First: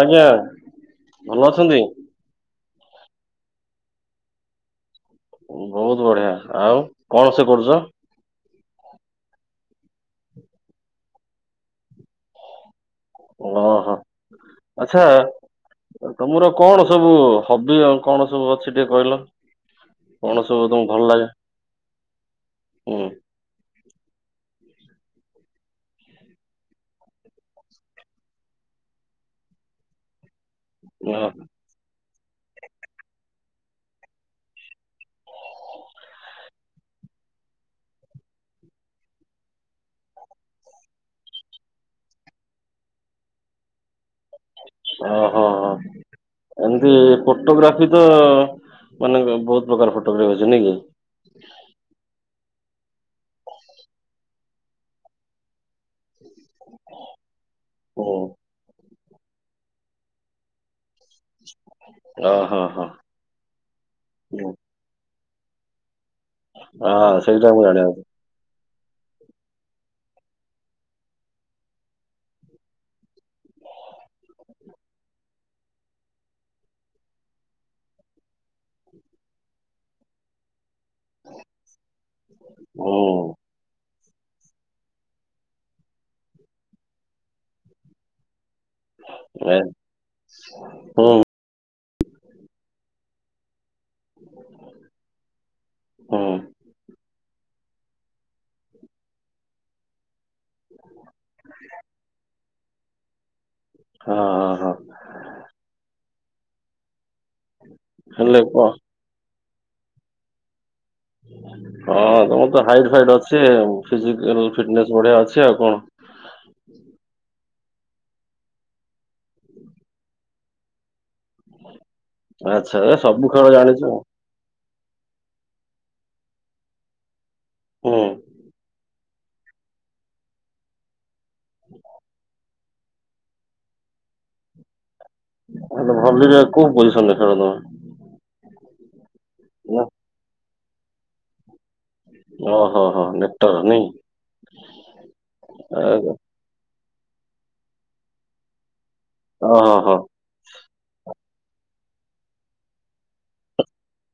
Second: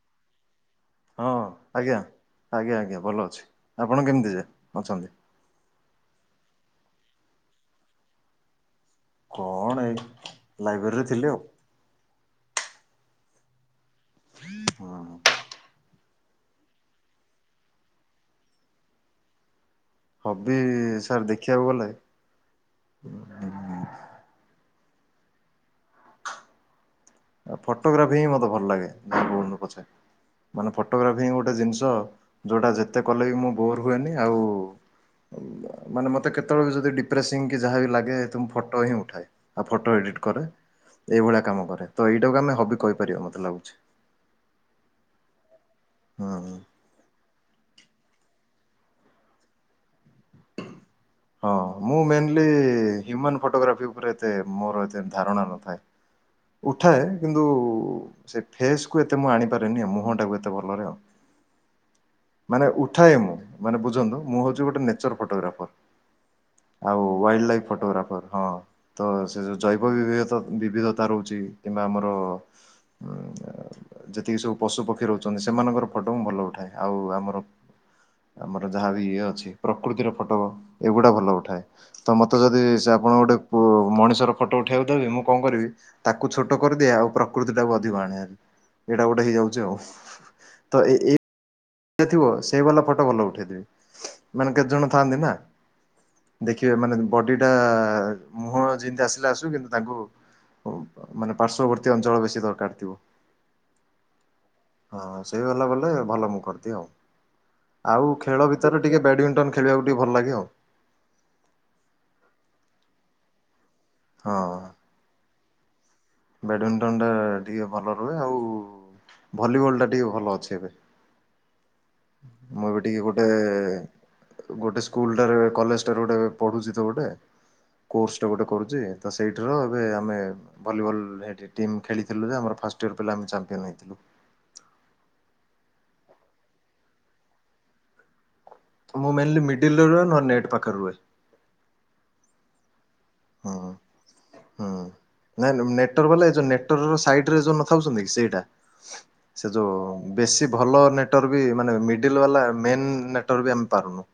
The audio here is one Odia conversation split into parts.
ଅଜ୍ଞା। ହଁ ଆଜ୍ଞା ଆଜ୍ଞା ଆଜ୍ଞା ଭଲ ଅଛି ଆପଣ କେମିତି ଯେ ଅଛନ୍ତି? ବହୁତ ବଢିଆ ଆଉ କଣ ସେ କରୁଛ? କଣ ଏଇ ଲାଇବ୍ରେରୀରେ ଥିଲି ଆଉ। ଓ ହୋ ହଁ ଆଚଛା। ତମର କଣ ସବୁ ହବି ଆ କଣ ସବୁ ଅଛି ଟିକେ କହିଲ। କଣ ହବି ସବୁ ତମ ଭଲ ସାର୍ ଲାଗେ ଦେଖିବାକୁ ଗଲେ ହୁଁ। ଆ ଫଟୋଗ୍ରାଫି ହିଁ ମତେ ଭଲ ଲାଗେ ଯାହା ହଉ ପଛେ ମାନେ ଫଟୋଗ୍ରାଫି ଗୋଟେ ଜିନିଷ ଯୋଉଟା ଯେତେ କଲେ ବି ମୁଁ ବୋର ହୁଏନି ଆଉ ମାନେ ମତେ କେ ତେବେଳେ ବି ଯଦି ଡିପ୍ରେସିଂ କି ଯାହା ବି ଲାଗେ ମୁଁ ଫଟୋ ହିଁ ଉଠାଏ ଆଉ ଫଟୋ ଏଡିଟ୍ କରେ। ଏଇଭଳିଆ କାମ। ଓ ହୋ ହ ହୁଁ। ହୁଁ। ଇଏ ଫଟୋଗ୍ରାଫି ତ ମାନେ ବହୁତ ପ୍ରକାର ଫଟୋଗ୍ରାଫି ଅଛି ନାଇଁ କି? ହଁ ମୁଁ ମେନ୍ଲି ହ୍ୟୁମାନ୍ ଫଟୋଗ୍ରାଫି ଉପରେ ଏତେ ମୋର ଏତେ ଧାରଣା ନଥାଏ। [inaudible] ଉଠାଏ କିନ୍ତୁ ହୁଁ ସେ ଫେସ୍ କୁ ଏତେ ମୁଁ ଆଣିପାରେନି ଆ ମୁହଁ ଟାକୁ ଏତେ ଭଲରେ ଆଉ। [inaudible] ଓହୋ ମାନେ ହୋ ଉଠାଏ ମୁଁ ମାନେ ବୁଝନ୍ତୁ ମୁଁ ହୁଁ। ହେଉଛି ଗୋଟେ ନେଚର୍ ଫଟୋଗ୍ରାଫର୍। ଆଉ ହଁ ସେଇଟା ୱାଇଲ୍ଡ ମୁଁ ଲାଇଫ୍ ଜାଣିବାକୁ ଫଟୋଗ୍ରାଫର ହଁ। ତ ସେ ଯୋଉ ଜୈବ ବିବିଧତା ରହୁଛି କିମ୍ବା ଆମର ଯେତିକି ସବୁ ପଶୁପକ୍ଷୀ ରହୁଛନ୍ତି ସେମାନଙ୍କର ଫଟୋ ମୁଁ ଭଲ ଉଠାଏ। ଆଉ ଆମର ଆମର ଯାହାବି ଇଏ ଅଛି ପ୍ରକୃତିର ଫଟ ଏଗୁଡ଼ା ଭଲ ଉଠାଏ ତ ମୋତେ ଯଦି ସେ ଆପଣ ଗୋଟେ। ହୁଁ ଗୋ ମଣିଷର ଫଟୋ ଉଠେଇବାକୁ ଦେବେ ମୁଁ କଣ କରିବ? ତାକୁ ଛୋଟ କରିଦିଏ ଆଉ ପ୍ରକୃତି ଟାକୁ ଅଧିକ ଆଣେ ହାରି। ଏଇଟା ଗୋଟେ ଏ- ହେଇଯାଉଛି ଆଉ ତ ଏ ହୁଁ ଏ ଥିବ ସେଇ ବାଲା ଫଟୋ ଭଲ ଉଠେଇଦେବି ମାନେ କେତେ ଜଣ ଥାଆନ୍ତି ନା ହୁଁ ଦେଖ ଖିବେ ମାନେ ବଡିଟା ମୁହଁ ଯେମିତି ଆସିଲେ ଆସୁ କିନ୍ତୁ ତାଙ୍କୁ ମାନେ ପାର୍ଶ୍ୱବର୍ତ୍ତୀ ଅଞ୍ଚଳ ବେଶୀ ଦରକାର ଥିବ। ହଁ ହଁ ହଁ। ହଁ ସେଇ ଗଲା ଗଲେ ଭଲ ମୁଁ କରିଦିଏ ଆଉ ଆଉ ହେଲେ ଖେଳ କଣ ଭିତରେ ଟିକେ ବ୍ୟାଡ଼ମିଣ୍ଟନ୍ ଖେଳିବାକୁ ଟିକ ଭଲ ଲାଗେ ଆଉ। ହଁ ତମର ତ ହାଇଟ ଫାଇଟ ଅଛି [unintelligible] ଫଟନେସ୍ ବଢ଼ିଆ ଅଛି ଆଉ କଣ? ବ୍ୟାଡ଼ମିଣ୍ଟନଟା ଟିକେ ଭଲ ରୁହେ ଆଉ ଭଲିବଲ୍ଟା ଟିକେ ଭଲ ଅଛି ଏବେ। ମୁଁ ଆଚ୍ଛା ବି ଏ ଟିିକେ ଗୋଟେ ସବୁ ଖେଳ ଜାଣିଛୁ ଆଉ। ଗୋଟେ ସ୍କୁଲ ଟାରେ କଲେଜ ଟାରେ ଗୋଟେ ପଢୁଛି ତ ଗୋଟେ ହୁଁ କୋର୍ସ ଟା ଗୋଟେ କରୁଛି। ତ ସେଇଠରୁ ଏବେ ଆମେ ଭଲିବଲ ହେଠି ଟିମ୍ ଖେଳିଥିଲୁ ଯେ ଆମର ଫାଷ୍ଟ [unintelligible] ଆମେ ଚାମ୍ପିୟନ୍ ହେ। [unintelligible] ମୁଁ ମେନଲି ମିଡ଼ିଲ ରହେ ନେଟ୍ ପାଖରେ ରୁହେ। ଓହୋ ହୋ ନେ ହଁ ହୁଁ ନାଇଁ ନାଇଁ ମୁଁ ନେଟୱାର ବଲେ ଏ ଯୋଉ ନେଟ। ଟୱାର ର ସାଇଟ ରେ ଯୋଉ ନଥାଉଛନ୍ତି ସେଇଟା ସେ ଓହୋ ହୋ। ଯୋଉ। ବେଶୀ ଭଲ ନେଟୱାର୍କ ବି ମାନେ ମିଡିଲ ବାଲା ମେନ୍ ନେଟୱାର୍କ ବି ଆମେ ପାରୁନୁ।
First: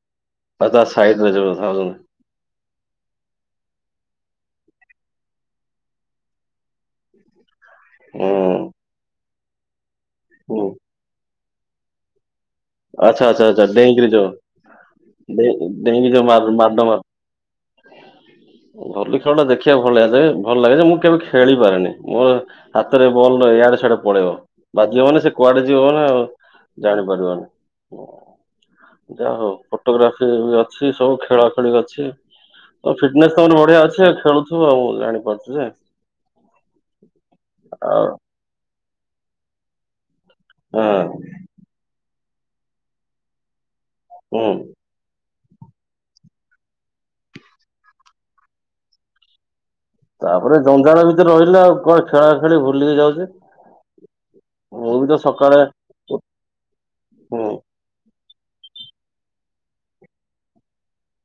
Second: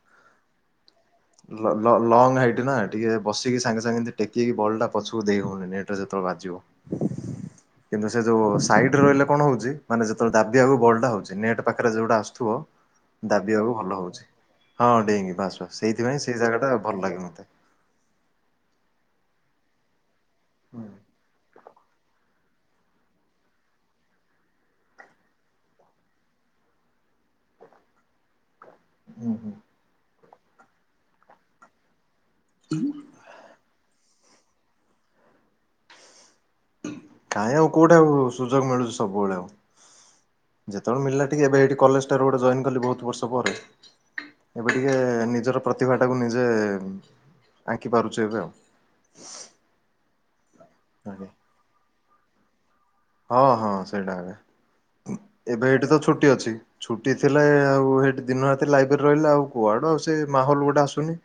ଆଉ ତା ସାଇଡରେ ଯୋଉ ଲ ଥାଉଛନ୍ତି ଲ ଲଙ୍ଗ ହାଇଟ ନା। ଟିକେ ବସିକି ସାଙ୍ଗେ ସାଙ୍ଗେ ଏମିତି ଟେକି ହେଇକି ବଲ୍ ଟା ପଛକୁ ଦେଇ ହଉନି ନେଟରେ ଯେତେବେଳେ ବାଜିବ‌। କିନ୍ତୁ ସେ ଯୋଉ ହୁଁ ସାଇଡ ରହିଲେ କଣ ହଉଛି ମାନେ ଯେତବେଳେ ହୁଁ, ଡାବିଆକୁ ବଲଟା ହଉଛି ନେଟ। ପାଖରେ ଯଉଟା ଆସୁଥିବ। ଆଚ୍ଛା ଆଚ୍ଛା ଆଚ୍ଛା ଦାବିବାକୁ ଭଲ ଡେଇଁକିରି ହଉଛି ଯୋଉ ହଁ ଡେଇଙ୍କି ଡେଇଁ ବାସ ବାସ ଡେଇଁକି ଯୋଉ ସେଇଥିପାଇଁ ମାଡ ସେଇ ଜାଗା ଟା ମାର ଭଲ ଲାଗେ ମତେ। ଭଲି ଖେଳ ଟା ଦେଖିବାକୁ ଭଲଆ ଭଲ ଲାଗେ ଯେ ମୁଁ କେବେ ଖେଳି ପାରେନି। ମୋ ହାତରେ ବଲ ଇଆଡେ ସଆଡେ ପଳେଇବ ବାଜିବ ମାନେ ସେ କୁଆଡେ ଯିବ ନା ଆଉ। ଜାଣିପାରିବନି। ଯାହା ହଉ ଫଟୋଗ୍ରାଫି ବି ଅଛି ସବୁ ଖେଳା ଖେଳି ଅଛି। ତମ ଫିଟନେସ୍ ତାମାନେ ବଢିଆ ଅଛି ଆଉ ଖେଳୁଥିବ ଆଉ ମୁଁ ଜାଣିପାରୁଛି ଯେ। କାଇଁ ଆଉ କୋଉଠି ଆଉ ସୁଯୋଗ ମିଳୁଛି ସବୁବେଳେ ଆଉ ଯେତେବେଳେ ହଁ ମିଳିଲା। ଏବେ ଏଇଠି କଲେଜ ଟାରେ ଗୋଟେ ଜଏନ୍ କଲି ବହୁତ ବର୍ଷ ପରେ ହୁଁ। ଏବେ ଟିକ। ଟିକେ ନିଜର ପ୍ରତିଭା ଟା କୁ ନିଜେ ଆଙ୍କି ପାରୁଛ ଏବେ ଆଉ। ତାପରେ ଜଞ୍ଜାଳ ଆଜ୍ଞା। ଭିତରେ ରହିଲେ ଆଉ କୁଆଡେ ଖେଳା ଖେଳି ଭୁଲି ହିଁ ଯାଉଛୁ। ହଁ ହଁ ସେଇଟା ଆଜ୍ଞା ସକାଳେ ଏବେ ହେଇଠି ତ ଛୁଟି ଅଛି ଛୁଟି ଥିଲେ ହୁଁ ଆଉ। ହେଇଠି ଦିନ ରାତିରେ ଲାଇବ୍ରେରି ରେ ରହିଲେ ଆଉ କୁଆଡୁ ଆଉ ସେ ମାହୋଲ ଗୋଟେ ଆସୁନି।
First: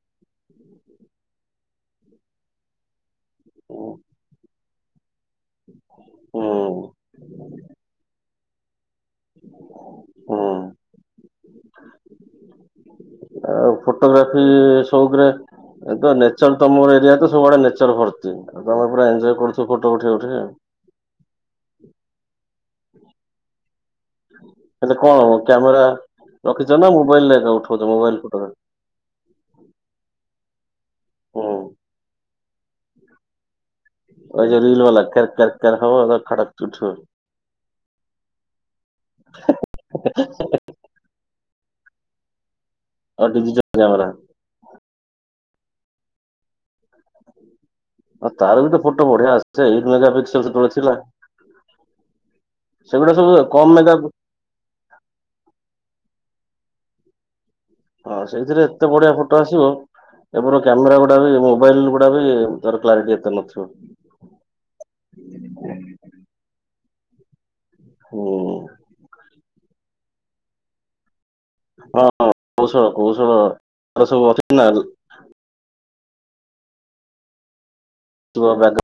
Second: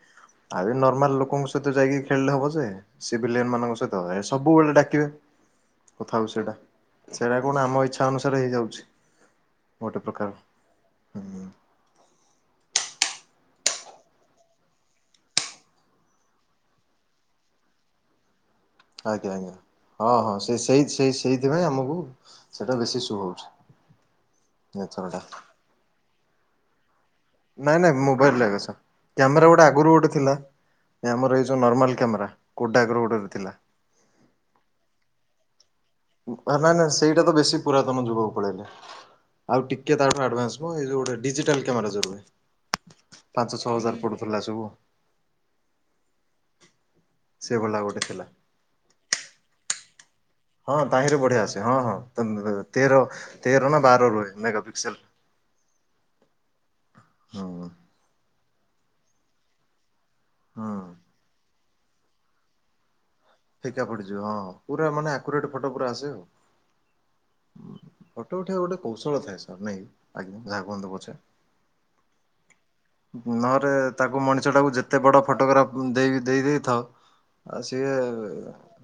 ଆଉ ଏ ନର୍ମାଲ ଲୋକଙ୍କ ସହିତ ଯାଇକି ଖେଳିଲେ ହବ ଯେ। ସିଭିଲିଏନ ମାନଙ୍କ ହୁଁ ସହିତ ଏ ସବୁବେଳେ ଡାକିବେ। କଥାହଉଚି ସେଟା ହୁଁ ସେଇଟା କଣ ଆମ ଇଚ୍ଛା ଅନୁସାରେ ହେଇଯାଉଛି। ଗୋଟେ ପ୍ରକାର ହୁଁ। ଆଉ ଫଟୋଗ୍ରାଫି ସଉକରେ। ଏ ତ ନେଚର ତମର ଏରିଆତ ସବୁଆଡେ ନେଚର ଭର୍ତ୍ତି ଆଉ ତମେ ପୁରା ଆଜ୍ଞା ଏଞୟ ଆଜ୍ଞା। କରୁଥିବ ଫଟୋ ହଁ ଉଠେଇ ହଁ ଉଠେଇ। ସେ ସେଇ ସେଇ ସେଇଥି ପାଇଁ ଆମକୁ ସେଇଟା ବେଶୀ ଶୁହୋଉଛି। ହେଲେ କଣ ହବ କ୍ୟାମେରା ରଖିଛ ନା ମୋବାଇଲରେ। ଏକା ନାଇଁ ଉଠଉଛ ନାଇଁ ମୋବାଇଲ ଫଟୋ ମୋବାଇଲରେ ଏକା ସାର। କ୍ୟାମେରା ଗୋଟେ ଆଗରୁ ଗୋଟେ ଥିଲା ଆମର ଏଇ ହୁଁ। ଯେଉଁ ନର୍ମାଲ କ୍ୟାମେରା କେଡାକର ଗୋଟେ ଥିଲା। ଏଯୋଉ ରୀଲ ବାଲା କ ଖାଇ କ୍ୟାରେ କ୍ୟାରେ। କେର ହବ। ଉଁ ହଁ ଖଡକ ନା ନା ଉଠିବ ସେଇଟା ତ ବେଶୀ ପୁରାତନ ଯୁଗକୁ ପଳେଇଲ। ଆଉ ଟିକେ ତାଠୁ ଆଡଭାନ୍ସ ମଁ ଏଜୋଉ ଗୋଟେ ଡିଜିଟାଲ କ୍ୟାମେରା ଜୋଉରୁଏ ଆଉ ‌। ପାଞ୍ଚ ଡିଜିଟାଲ ଛଅ ହଜାର କ୍ୟାମେରା। ପଡୁଥିଲା ସବୁ। ସେ ବଲା ଗୋଟେ। ଥିଲା। ଆଉ ତାର ବି ତ ଫଟୋ ବଢିଆ ଆସେ ଏଇଟ ମେଗାପିକ୍ସଲ। ହଁ ତାହିଁରେ ବଢିଆ ଆସେ ହଁ ହଁ ତ ତ ତେର ସେଗୁଡା ସବୁ କମ ତେର ନା ମେଗା ବାର ରୁହେ। ମେଗାପିକ୍ସେଲ ହୁଁ। ହଁ ସେଇଥିରେ ଏତେ ବଢିଆ ଫଟୋ ଆସିବ ଏବେର ହୁଁ କ୍ୟାମେରା ଗୁଡା ବି ମୋବାଇଲ। ଗୁଡା ବି ତାର କ୍ଲାରଟି ଏତେ ନଥିବ। ଫିକା ପଡିଯିବ ହଁ ପୁରା ମାନେ ଆକୁରେଟ ଫଟୋ ପୁରା ଆସେ ଆଉ। ହୁଁ ଫଟୋ ଉଠିବା ର ଗୋଟେ କୌଶଳ ଥାଏ ସାର୍ ନାଇଁ ଆଜ୍ଞା ଯାହାକୁଅନ୍ତୁ ପଛେ। ହଁ କୌଶଳ କୌଶଳ ନହରେ ତାର ତାକୁ ସବୁ ମଣିଷ ଅଛି ନା ଟାକୁ ଯେତେ ବଡ ଫଟୋଗ୍ରାଫ। ଦେଇକି ଦେଇ ଦେଇ ଥାଅ ଆଉ ସିଏ। ଟୂଆରାଗ।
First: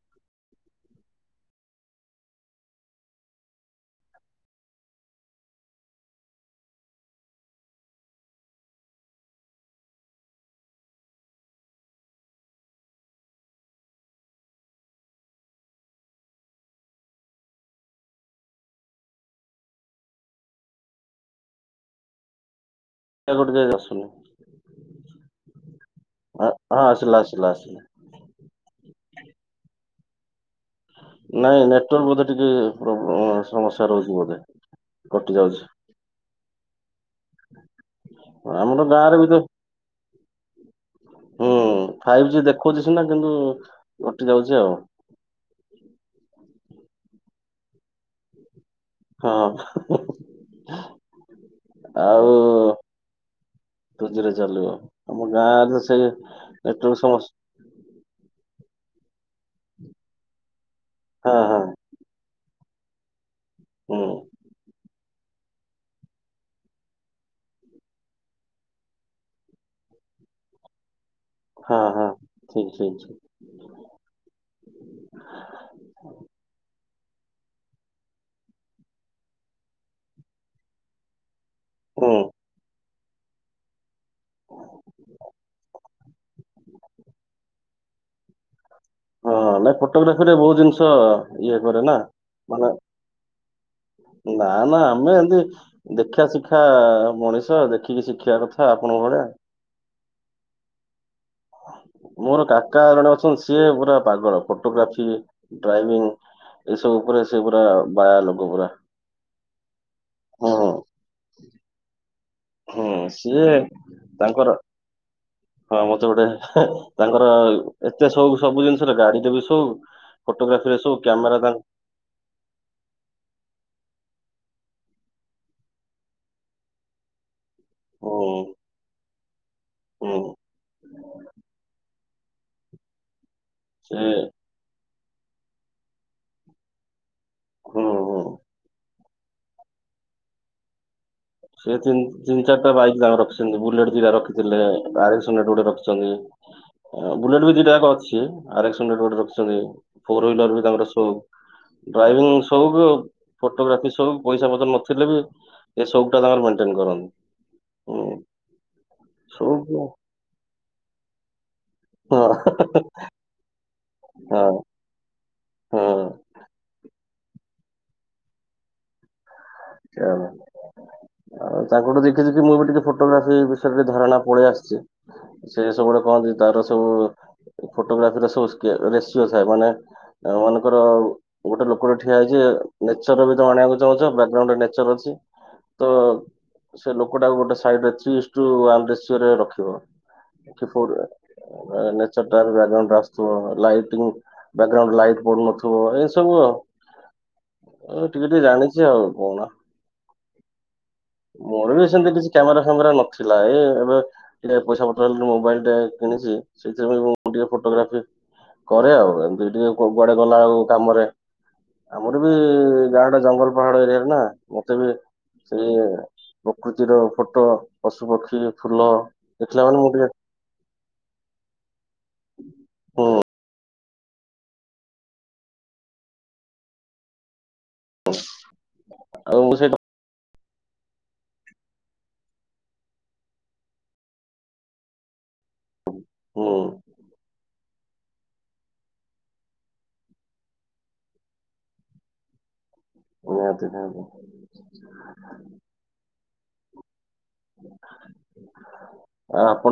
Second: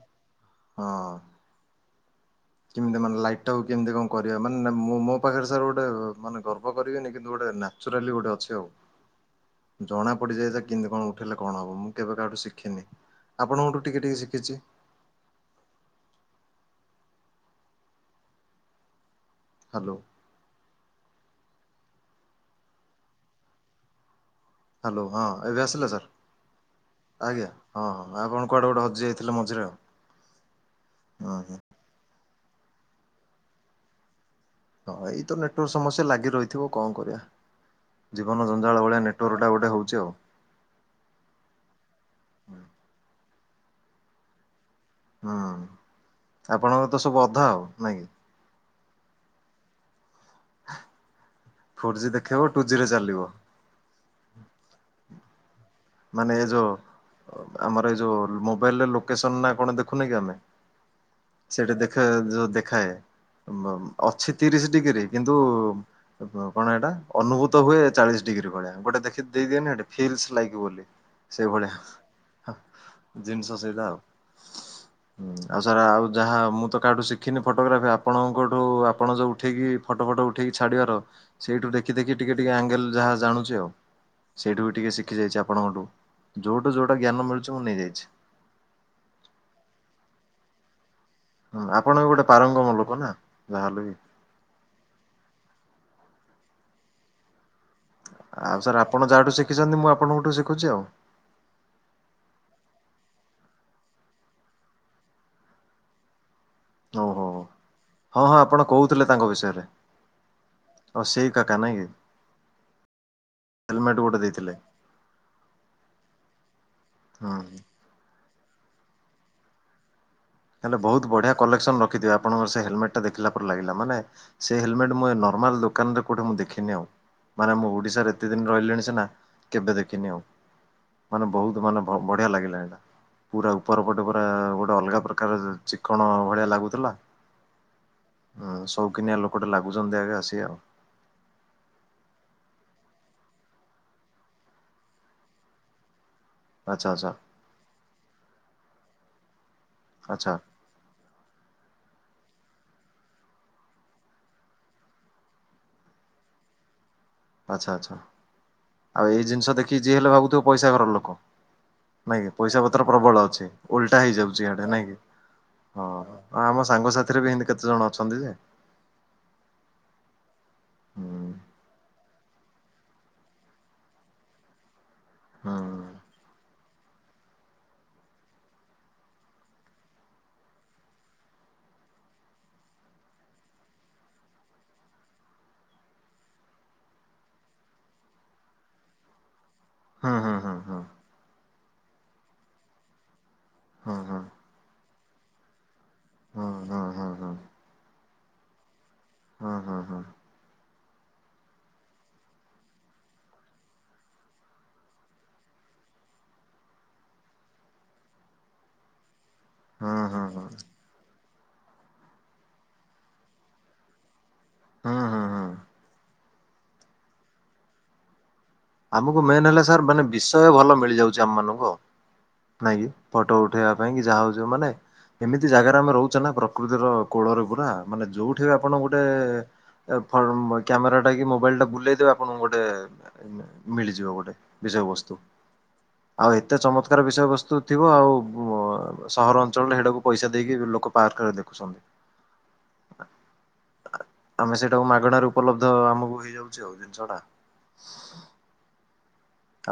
ହଁ। କେମିତି ମାନେ ଲାଇଟ୍ ଟାକୁ କେମିତି କଣ କରିବା ମାନେ ମୁଁ ମୋ ପାଖରେ ସାର୍ ଗୋଟେ ମାନେ ଗର୍ବ କରିବିନି କିନ୍ତୁ ଗୋଟେ ନା। ଚୁରାଲି ଗୋଟେ ଅଛି ଆଉ। ଜଣା ପଡ଼ିଯାଏ ଯେ କେମିତି କଣ ଉଠେଇଲେ କଣ ହବ ମୁଁ କେବେ କାହାଠୁ ଶିଖିନି। ଆପଣଙ୍କ ଠୁ ଟିକେ ଟିକେ ଶିଖିଛି। ହାଲୋ। [unintelligible] ଆସୁନି। ହାଲୋ ହଁ ଏବେ ଆସିଲା ସାର୍ ହଁ ଆସିଲା ଆସିଲା ଆଜ୍ଞା ଆସିଲା। ହଁ ହଁ। ଆପଣ କୁଆଡ଼େ ଗୋଟେ ହଜିଯାଇଥିଲେ ମଝିରେ ଆଉ। ହୁଁ ହୁଁ। ନାଇଁ ନେଟୱାର୍କ ବୋଧେ ଟିକେ ପ୍ରୋ ସମସ୍ୟା ରହୁଚି ବୋଧେ। ହଁ କଟି ଏଇତ ଯାଉଛି। ନେଟୱାର୍କ ସମସ୍ୟା ଲାଗିରହିଥିବ କଣ କରିବା। ଜୀବନ ଆମର ଜଞ୍ଜାଳ ଭଳିଆ ଗାଁରେ ବି ତ ନେଟୱାର୍କ ଟା ଗୋଟେ ହଉଛି ଆଉ। ହୁଁ ଫାଇଭି ଜି ଦେଖଉଛି ସିନା କିନ୍ତୁ କଟି ଯାଉଚି ଆଉ। ହୁଁ ଆପଣଙ୍କର ତ ସବୁ ଅଧା ଆଉ ନାଇଁ କି। ହଁ ଫୋର୍ ଜି ଆଉ ଦେଖେଇବ ଟୁ ଜି ରେ ଚାଲିବ। ଟୁ ଜି ରେ ଚାଲିବ ଆମ ଗାଁରେ ସେ ମାନେ ଏ ଯୋଉ ନେଟୱାର୍କ ସମ ଆମର ଏଇ ଯୋଉ ମୋବାଇଲ୍ ରେ ଲୋକେସନ୍ ନା କଣ ଦେଖୁନେ କି ଆମେ ହଁ ହଁ ସେଟା ଦେଖାଏ ଯଉ ଦେଖାଏ ବ ହୁଁ ଅଛି ତିରିଶ୍ ଡିଗ୍ରୀ କିନ୍ତୁ କଣ ଏଇଟା ଅନୁଭୂତ ହୁଏ ଚାଳିଶି ଡ଼ିଗ୍ରୀ ଭଳିଆ ଗୋଟେ ଦେଖି ଦେଇଦିଏନି ଫିଲ୍ସ୍ ଲାଇକ୍ ବୋଲି ହଁ ହଁ ସେଇଭଳିଆ ଠିକ ଠିକ ଠିକ ଜିନିଷ ସେଇଟା ଆଉ। ହୁଁ ଆଉ ସାର୍ ଆଉ ଯାହା ମୁଁ ତ କାହାଠୁ ଶିଖିନି ଫଟୋଗ୍ରାଫି ଆପଣଙ୍କଠୁ ଆପଣ ଯୋଉ ଉଠେଇକି ଫଟୋ ଫଟ ଉଠେଇକି ଛାଡିବାର ସେଇଠୁ ଦେଖ ଦେଖି ହୁଁ ଦେଖି ଟିକେ ଟିକେ ଆଙ୍ଗେଲ ଯାହା ଜାଣୁଚି ଆଉ ସେଇଠୁ ବି ଟିକେ ଶିଖିଯାଇଚି ଆଉ। ଆପଣଙ୍କଠୁ ଯୋଉଠୁ ଯୋଉଟା ଜ୍ଞାନ ମିଳୁଚି ମୁଁ ନେଇଯାଇଛି। ହଁ ନାଇଁ ଫଟୋଗ୍ରାଫି ରେ ବହୁତ ଜିନିଷ। ଇଏ ହଁ କରେ ନା ଆପଣ ବି ଗୋଟେ ମାନେ ପାରଙ୍ଗମ ଲୋକ ନା ଯାହାହେଲେବି ନା ନା ଆମେ ଏମତି ଦେଖା ଶିଖା ମଣିଷ ଦେଖି ଆଉ ସାର୍ ଆପଣ ଯାହାଠୁ ଶିଖିଚନ୍ତି ମୁଁ ଆପଣଙ୍କଠୁ ଶିଖୁଚି ଆଉ। ମୋର କାକା ଜଣେ ଅଛନ୍ତି ସିଏ ପୁ ରା ପାଗଳ ଫଟୋଗ୍ରାଫି ଡ୍ରାଇଭିଂ। ଏସବୁ ଉପରେ ଓହୋ ସେ ପୁରା ବାୟା ହଁ ହଁ ଲୋକ ଆପଣ ପୁରା କହୁଥିଲେ ତାଙ୍କ ବିଷୟରେ। ହୁଁ ଅ ସେଇ କାକା ନାଇଁ କି। ହୁଁ ସିଏ ହେଲମେଟ୍ ଗୋଟେ ଦେଇଥିଲେ। ତାଙ୍କର। ହଁ ମତେ ଗୋଟେ ତାଙ୍କର ହୁଁ ଏତେ ସଉକ ସବୁ ଜିନିଷରେ ଗାଡ଼ି ଟା ବି ସଉକ ହେଲେ ଫଟୋଗ୍ରାଫିରେ ବହୁ ସଉକ ବଢ଼ିଆ କ୍ୟାମେରା ତାଙ୍କ କଲେକ୍ସନ ରଖିଥିବ ଆପ ଆପଣଙ୍କ ସେ ହେଲମେଟ ଟା ଦେଖିଲା ପରେ ଲାଗିଲା ମାନେ ସେ ହେଲମେଟ ମୁ ଏ ନର୍ମାଲ ଦୋକାନରେ କୋଉଠି ମୁଁ ଦେଖିନି ଆଉ। ମାନେ ମୁଁ ଓଡ଼ିଶାରେ ହୁଁ ଏତେ ଦିନ ରହିଲିଣି ସିନା କେବେ ଦେଖିନି ହୁଁ ଆଉ। ମାନେ ବହୁତ୍ ମାନେ ବ ବଢ଼ିଆ ଲାଗିଲା [unintelligible] ପୁରା ଉପର ପଟେ ସେ ପୁରା ଗୋଟେ ଅଲଗା ପ୍ର କାଗଜ ଚିକଣ ଭଳିଆ ଲାଗୁଥିଲା। ହୁଁ ହୁଁ। ହୁଁ ସଉକିନିଆ ଲୋକଟେ ଲାଗୁଚନ୍ତି ଆଜ୍ଞା ସେୟା ଆଉ ସେ ତିନ ତିନ ଚାରଟା ବାଇକ ତାଙ୍କ ରଖିଚନ୍ତି ବୁଲେଟ ଦିଟା ରଖିଥିଲେ ଆରେକସ ହୁଣ୍ଡରେଡ ଗୋଟେ ରଖିଚନ୍ତି। ଆଚ୍ଛା ଆଚ୍ଛା। ଅ ବୁଲେଟ ବି ଦିଟାଯାକ ଅଛି ଆର ଏକ୍ସ ହୁଣ୍ଡ୍ରେଡ ବି ଗୋଟେ ରଖିଚନ୍ତି ଫୋର ଆଚ୍ଛା ହ୍ୱିଲର ବି ତାଙ୍କର ସଉକ। ଡ୍ରାଇଭିଂ ସଉକୁ ଫଟୋଗ୍ରାଫି ସଉକ ପଇସା ପତ୍ର ନଥିଲେ ବି ଏସବୁ। ହେରା ତାଙ୍କର ମେଣ୍ଟେନ କରନ୍ତି। ଆଚ୍ଛା ଆଚ୍ଛା ହୁଁ ଆଉ ଏଇ ଜିନଷ ସଉକ ଦେଖିକି ଯିଏ ହେଲେ ଭାବୁଥିବ ପଇସା ଘରର ଲୋକ। ନାଇଁକି ହଁ ପଇସା ପତ୍ର ପ୍ରବଳ ଅଛି ଓଲଟା ହେଇଯାଉଚି ଇଆଡେ ନାଇଁକି ହଁ ଆମ ସାଙ୍ଗ। ସାଥିରେ ବି ଏନ୍ତି କେତେଜଣ ଅଛନ୍ତି ଯେ। ଆଚ୍ଛା। ହୁଁ ଆଉ ତାଙ୍କଠୁ ଦେଖି ଦେଖି ମୁଁ ଏବେ ଟିକେ ଫଟୋଗ୍ରାଫି ବିଷୟରେ ଟିକେ ଧାରଣା ପଳେଇ ଆସଚି। ହୁଁ ସେ ସବୁବେଳେ କହନ୍ତି ତର ସବୁ ଫୋଟୋଗ୍ରାଫିର ସବୁ ରେସିଓ ଥାଏ ମାନେ ଆ ମାନଙ୍କର ଆଉ ଗୋଟେ ଲୋକଟେ ଠିଆ ହେଇଛି ନେଚରର ବି ତମେ ଆଣିବାକୁ ଚାହୁଁଛ ବା [unintelligible] ନେଚର ଅଛି ତ ସେ ଲୋକଟାକୁ ଗୋଟେ ସାଇଡ଼ରେ ଥ୍ରି ଇଯ୍ ଟୁ ୱାନ ରେସିଓରେ ରଖିବ ହୁଁ ହୁଁ ହୁଁ [unintelligible] ନେଚର ଟା ବ୍ୟାଗ୍ରାଉଣ୍ଡ ରୁ ଆସୁଥିବ ହୁଁ ଲାଇଟିଂ ହୁଁ ବ୍ୟାଗ୍ରାଉଣ୍ଡ ଲାଇଟ ପଡୁନଥିବ ଏ ହୁଁ ହୁଁ ହୁଁ ହୁଁ। ଏ ଟିକେ ଟିକେ ଜାଣିଛି ଆଉ କଣ? ହୁଁ ହୁଁ ହୁଁ ମୋର ବି ସେମିତି କିଛି କ୍ୟାମେରା ଫ୍ୟାମେରା ନଥିଲା ଏଇ ଏବେ ଟିକେ ପଇସା ପଠେଇଲୁନୁ ମୋବାଇଲଟେ କିଣିଚି ସେଥିରେ ମୁଁ ଟିକେ ଫଟୋଗ୍ରାଫି କରେ ଆଉ ଏମିତି ଟିକେ ହୁଁ ହୁଁ ହୁଁ କୋଉଆଡ଼େ ଗଲା ହୁଁ ବେଳକୁ କାମରେ ଆମର ବି ଗାଁଟା ଜଙ୍ଗଲ ପାହାଡ଼ ଏରିଆ ଟା ନା ମତେ ବି ହୁଁ ହୁଁ ହୁଁ ସେଇ ପ୍ରକୃତିର ଫଟୋ ପଶୁ ପକ୍ଷୀ ଫୁଲ ଆମକୁ ମେନ୍ ଦେଖିଲା ହେଲେ ସାର୍ ମୁଁ ମାନେ ଟିକେ ବିଷୟ ଭଲ ମିଳିଯାଉଛି ଆମମାନଙ୍କୁ ଆଉ ନାଇଁ କିି ହୁଁ ଫଟୋ ଉଠେଇବା ପାଇଁ କି ଯାହା ହଉଛିି ମାନେ ଏମିତି ଜାଗାରେ ଆମେ ରହୁଛେ ନା ପ୍ରକୃତିର କୋଳରେ ପୁରା ମାନେ ଯୋଉଠି ବି ଆପଣ ଗୋଟେ ଆଉ ମୁଁ ସେଇଟା [unintelligible] କ୍ୟାମେରା ଟା କି ମୋବାଇଲ ଟା ବୁଲେଇଦେବେ ଆପଣଙ୍କୁ ଗୋଟେ ମିଳିଯିବ ଗୋଟେ ବିଷୟ ବସ୍ତୁ ଆଉ ହୁଁ ଏତେ ଚମତ୍କାର ବିଷୟବସ୍ତୁ। ଥିବ ଆଉ ସହର ଅଞ୍ଚଳରେ ହେଟାକୁ ପଇସା ଦେଇକି ଲୋକ ପାର୍କରେ ଦେଖୁଛନ୍ତି ନିହାତି ନିହାତି ଆମେ ସେଇଟାକୁ ମାଗଣାରେ ଉପଲବ୍ଧ ଆମକୁ ହେଇଯାଉଛି ଆଉ ଜିନିଷ ଟା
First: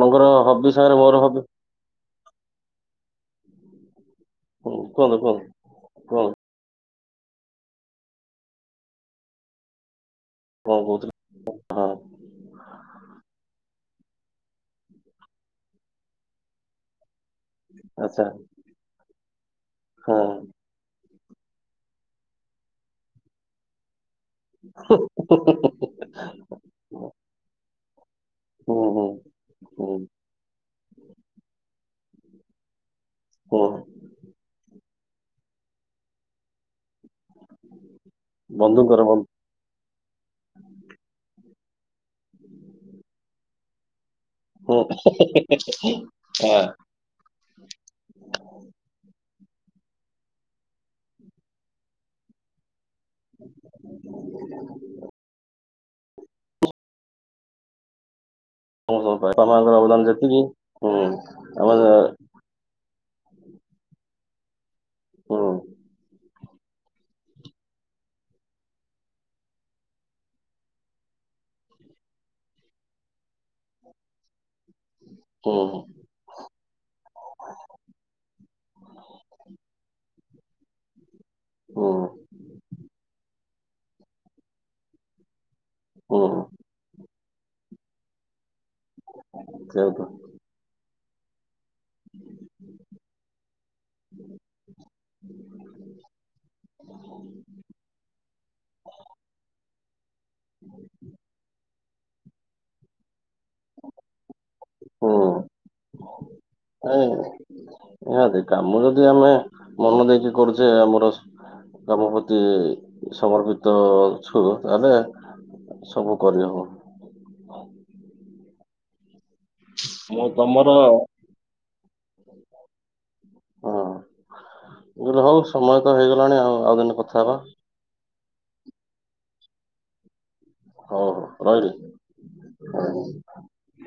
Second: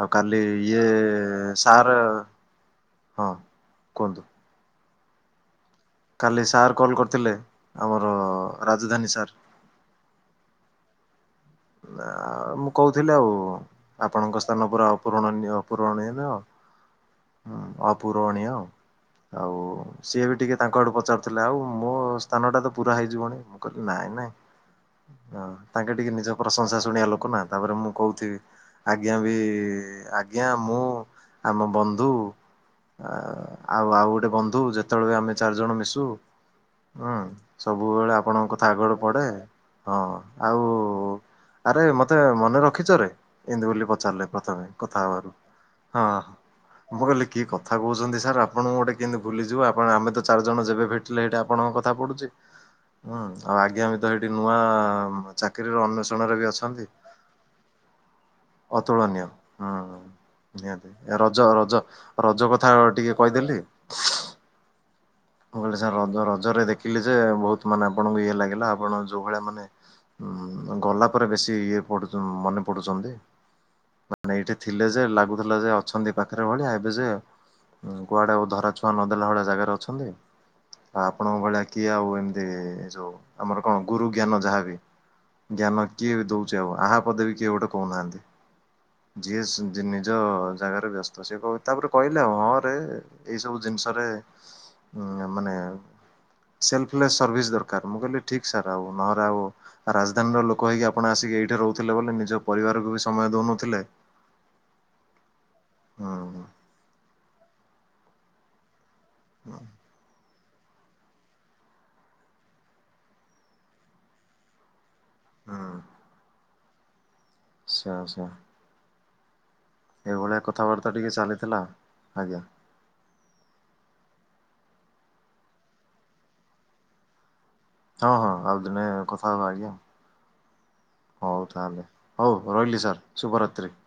ଆଉ କାଲି ହବି ଇଏ ସାଙ୍ଗରେ ମୋର ହବି ସାର୍ ହଁ କୁହନ୍ତୁ। ହୁଁ କୁହନ୍ତୁ କୁହନ୍ତୁ। କୁହନ୍ତୁ କାଲି ସାର୍ କଲ୍ କରିଥିଲେ ଆମର ରାଜଧାନୀ ସାର୍। କଣ କହୁଥିଲେ? ହଁ ନା ମୁଁ କହୁଥିଲି ଆଉ ଆପଣଙ୍କ ସ୍ଥାନ ପୁରା ଅପୂରଣନୀୟ ଅପୂରଣୀୟ। ହୁଁ ଆଚ୍ଛା ଅପୂରଣୀୟ ଆଉ ହଁ ସିଏ ବି ଟିକେ ତାଙ୍କ ଆଡ଼ୁ ପଚାରୁଥିଲେ ଆଉ ମୋ ସ୍ଥାନଟା ତ ପୁରା ହେଇଯିବଣି ମୁଁ କହିଲି ନାଇଁ ନାଇଁ। ହଁ ତାଙ୍କେ ଟିକେ ନିଜ ପ୍ରଶଂସା ଶୁଣିବା ଲୋକ ନା ତାପରେ ମୁଁ କହୁଥିବି ହୁଁ ହୁଁ ଆଜ୍ଞା ବି ହୁଁ [unintelligible] ଆଜ୍ଞା ମୁଁ ଆମ ବନ୍ଧୁ ଆଉ ହୁଁ ଆଉ ଆଉ ଗୋଟେ ବ ବନ୍ଧୁ ଯେତେବେଳେ ବି ଆମେ ଚାରି ଜଣ ମିଶୁ ହୁଁ ସବୁବେଳେ ଆପଣଙ୍କ କଥା ଆଗଡ଼ ବନ୍ଧୁଙ୍କର ପଡ଼େ ବନ୍ଧୁ ହଁ ଆଉ ଆରେ ମତେ ମନେ ରଖିଛ ରେ ଏମିତି ବୋଲି ପଚାରିଲେ। ପ୍ରଥମେ ହୁଁ କଥା ହେବାରୁ ହଁଁ। ଆ ମୁଁ କହିଲି କି କଥା କହୁଛନ୍ତି ସାର୍ ଆପଣଙ୍କୁ ଗୋଟେ କେମିତି ଭୁଲିଯିବୁ ଆପଣ ଆମେ ତ ଚାରି ଜଣ ଯେବେ ଭେଟ ଲେଟ୍ ଆପଣଙ୍କ କଥା ପଡୁଛି। ହୁଁ ଆଉ ଆଜ୍ଞା ବି ତ ଏଇଠି ନୂଆ ଚାକିରି ର ଅନ୍ୱେଷଣରେ ବି ଅଛନ୍ତି। ସମସ୍ତଙ୍କ ଅତୁଳନୀୟ ପାଇଁ ବାପା ହୁଁ ମାଙ୍କର ଅବଦାନ ଯେତିକି ହୁଁ ନିହାତି ରଜ ଆମ ରଜ ରଜ କ [unintelligible] ଟିକେ କହିଦେଲି। ହୁଁ ମୁଁ କହିଲି ସାର୍ ରଜ ରଜରେ ଦେଖିଲି ଯେ ବହୁତ୍ ମାନେ ଆପଣଙ୍କୁ ଇଏ ଲାଗିଲା ଆପଣ ଯୋଉ ଭଳିଆ ମାନେ ଉଁ ଗଲା ପରେ ବେଶୀ ଇଏ ପଡୁ ମନେ ପଡୁଛନ୍ତି ମାନେ ଏଇଟି ଥିଲେ ଯେ ଲାଗୁଥିଲା ହୁଁ ଯେ ଅଛନ୍ତି। ପାଖରେ ଭଳିଆ ଏବେ ଯେ କୁଆଡ଼େ ଧରାଛୁଆଁ ନଦେଲା ଭଳିଆ ଜାଗାରେ ଅଛନ୍ତି। ଆ ଆପଣଙ୍କ ଭଳିଆ ହୁଁ କିଏ ଆଉ ଏମିତି ଏ ଯୋଉ ଆମର କଣ ଗୁରୁ ଜ୍ଞାନ ଯାହାବି। ଜ୍ଞାନ କିଏ ହୁଁ ବି ଦଉଛି ଆଉ ଆହା ପଦେ ବି କିଏ ଗୋଟେ କହୁନାହାନ୍ତି। ଯିଏ ସେଉଠୁ ନିଜ ଜାଗାରେ ବ୍ୟ ତ ସେ କହ ତାପରେ କହିଲେ ହଁ ରେ ଏଇ ସବୁ ଜିନିଷରେ ମାନେ ସେଲଫଲେସ୍ ସର୍ଭିସ୍ ଦରକାର ମୁଁ କହିଲି ଠିକ୍ ସାର୍ ଆଉ ନହେଲେ ଆଉ ରାଜଧାନୀର ଲୋକ ହେଇକି ଆପଣ ଆସିକି ଏଇଠି ରହୁଥିଲେ ବୋଲି ନିଜ ପରିବାରକୁ ବି ସମୟ ଦଉନଥିଲେ। ହୁଁ ହୁଁ। ନିହାତି କାମ ଯଦି ଆମେ ହୁଁ ମନ ଦେଇକି କରୁ ସେ ଆମର ଗ୍ରାମ ପ୍ରତି ସମର୍ପିତ ଅଛୁ ତାହେଲେ। ହୁଁ ସବୁ କରି ହବ। [unintelligible] ମୁଁ ଏଇଭଳିଆ ତମର ହଁ କଥାବାର୍ତ୍ତା ଟିକେ ଚାଲିଥିଲା ଆଜ୍ଞା। ହଁ ମୁଁ କହିଲି ହଉ ସମୟ ତ ହେଇଗଲାଣି ଆଉ ଆଉ ଦିନେ କଥା ହେବା। ହଁ ହଁ ଆଉ ଦିନେ କଥା ହବା ଆଜ୍ଞା। ହଉ ତାହେଲେ ହଉ ରହିଲି ସାର୍ ଶୁଭରାତ୍ରି।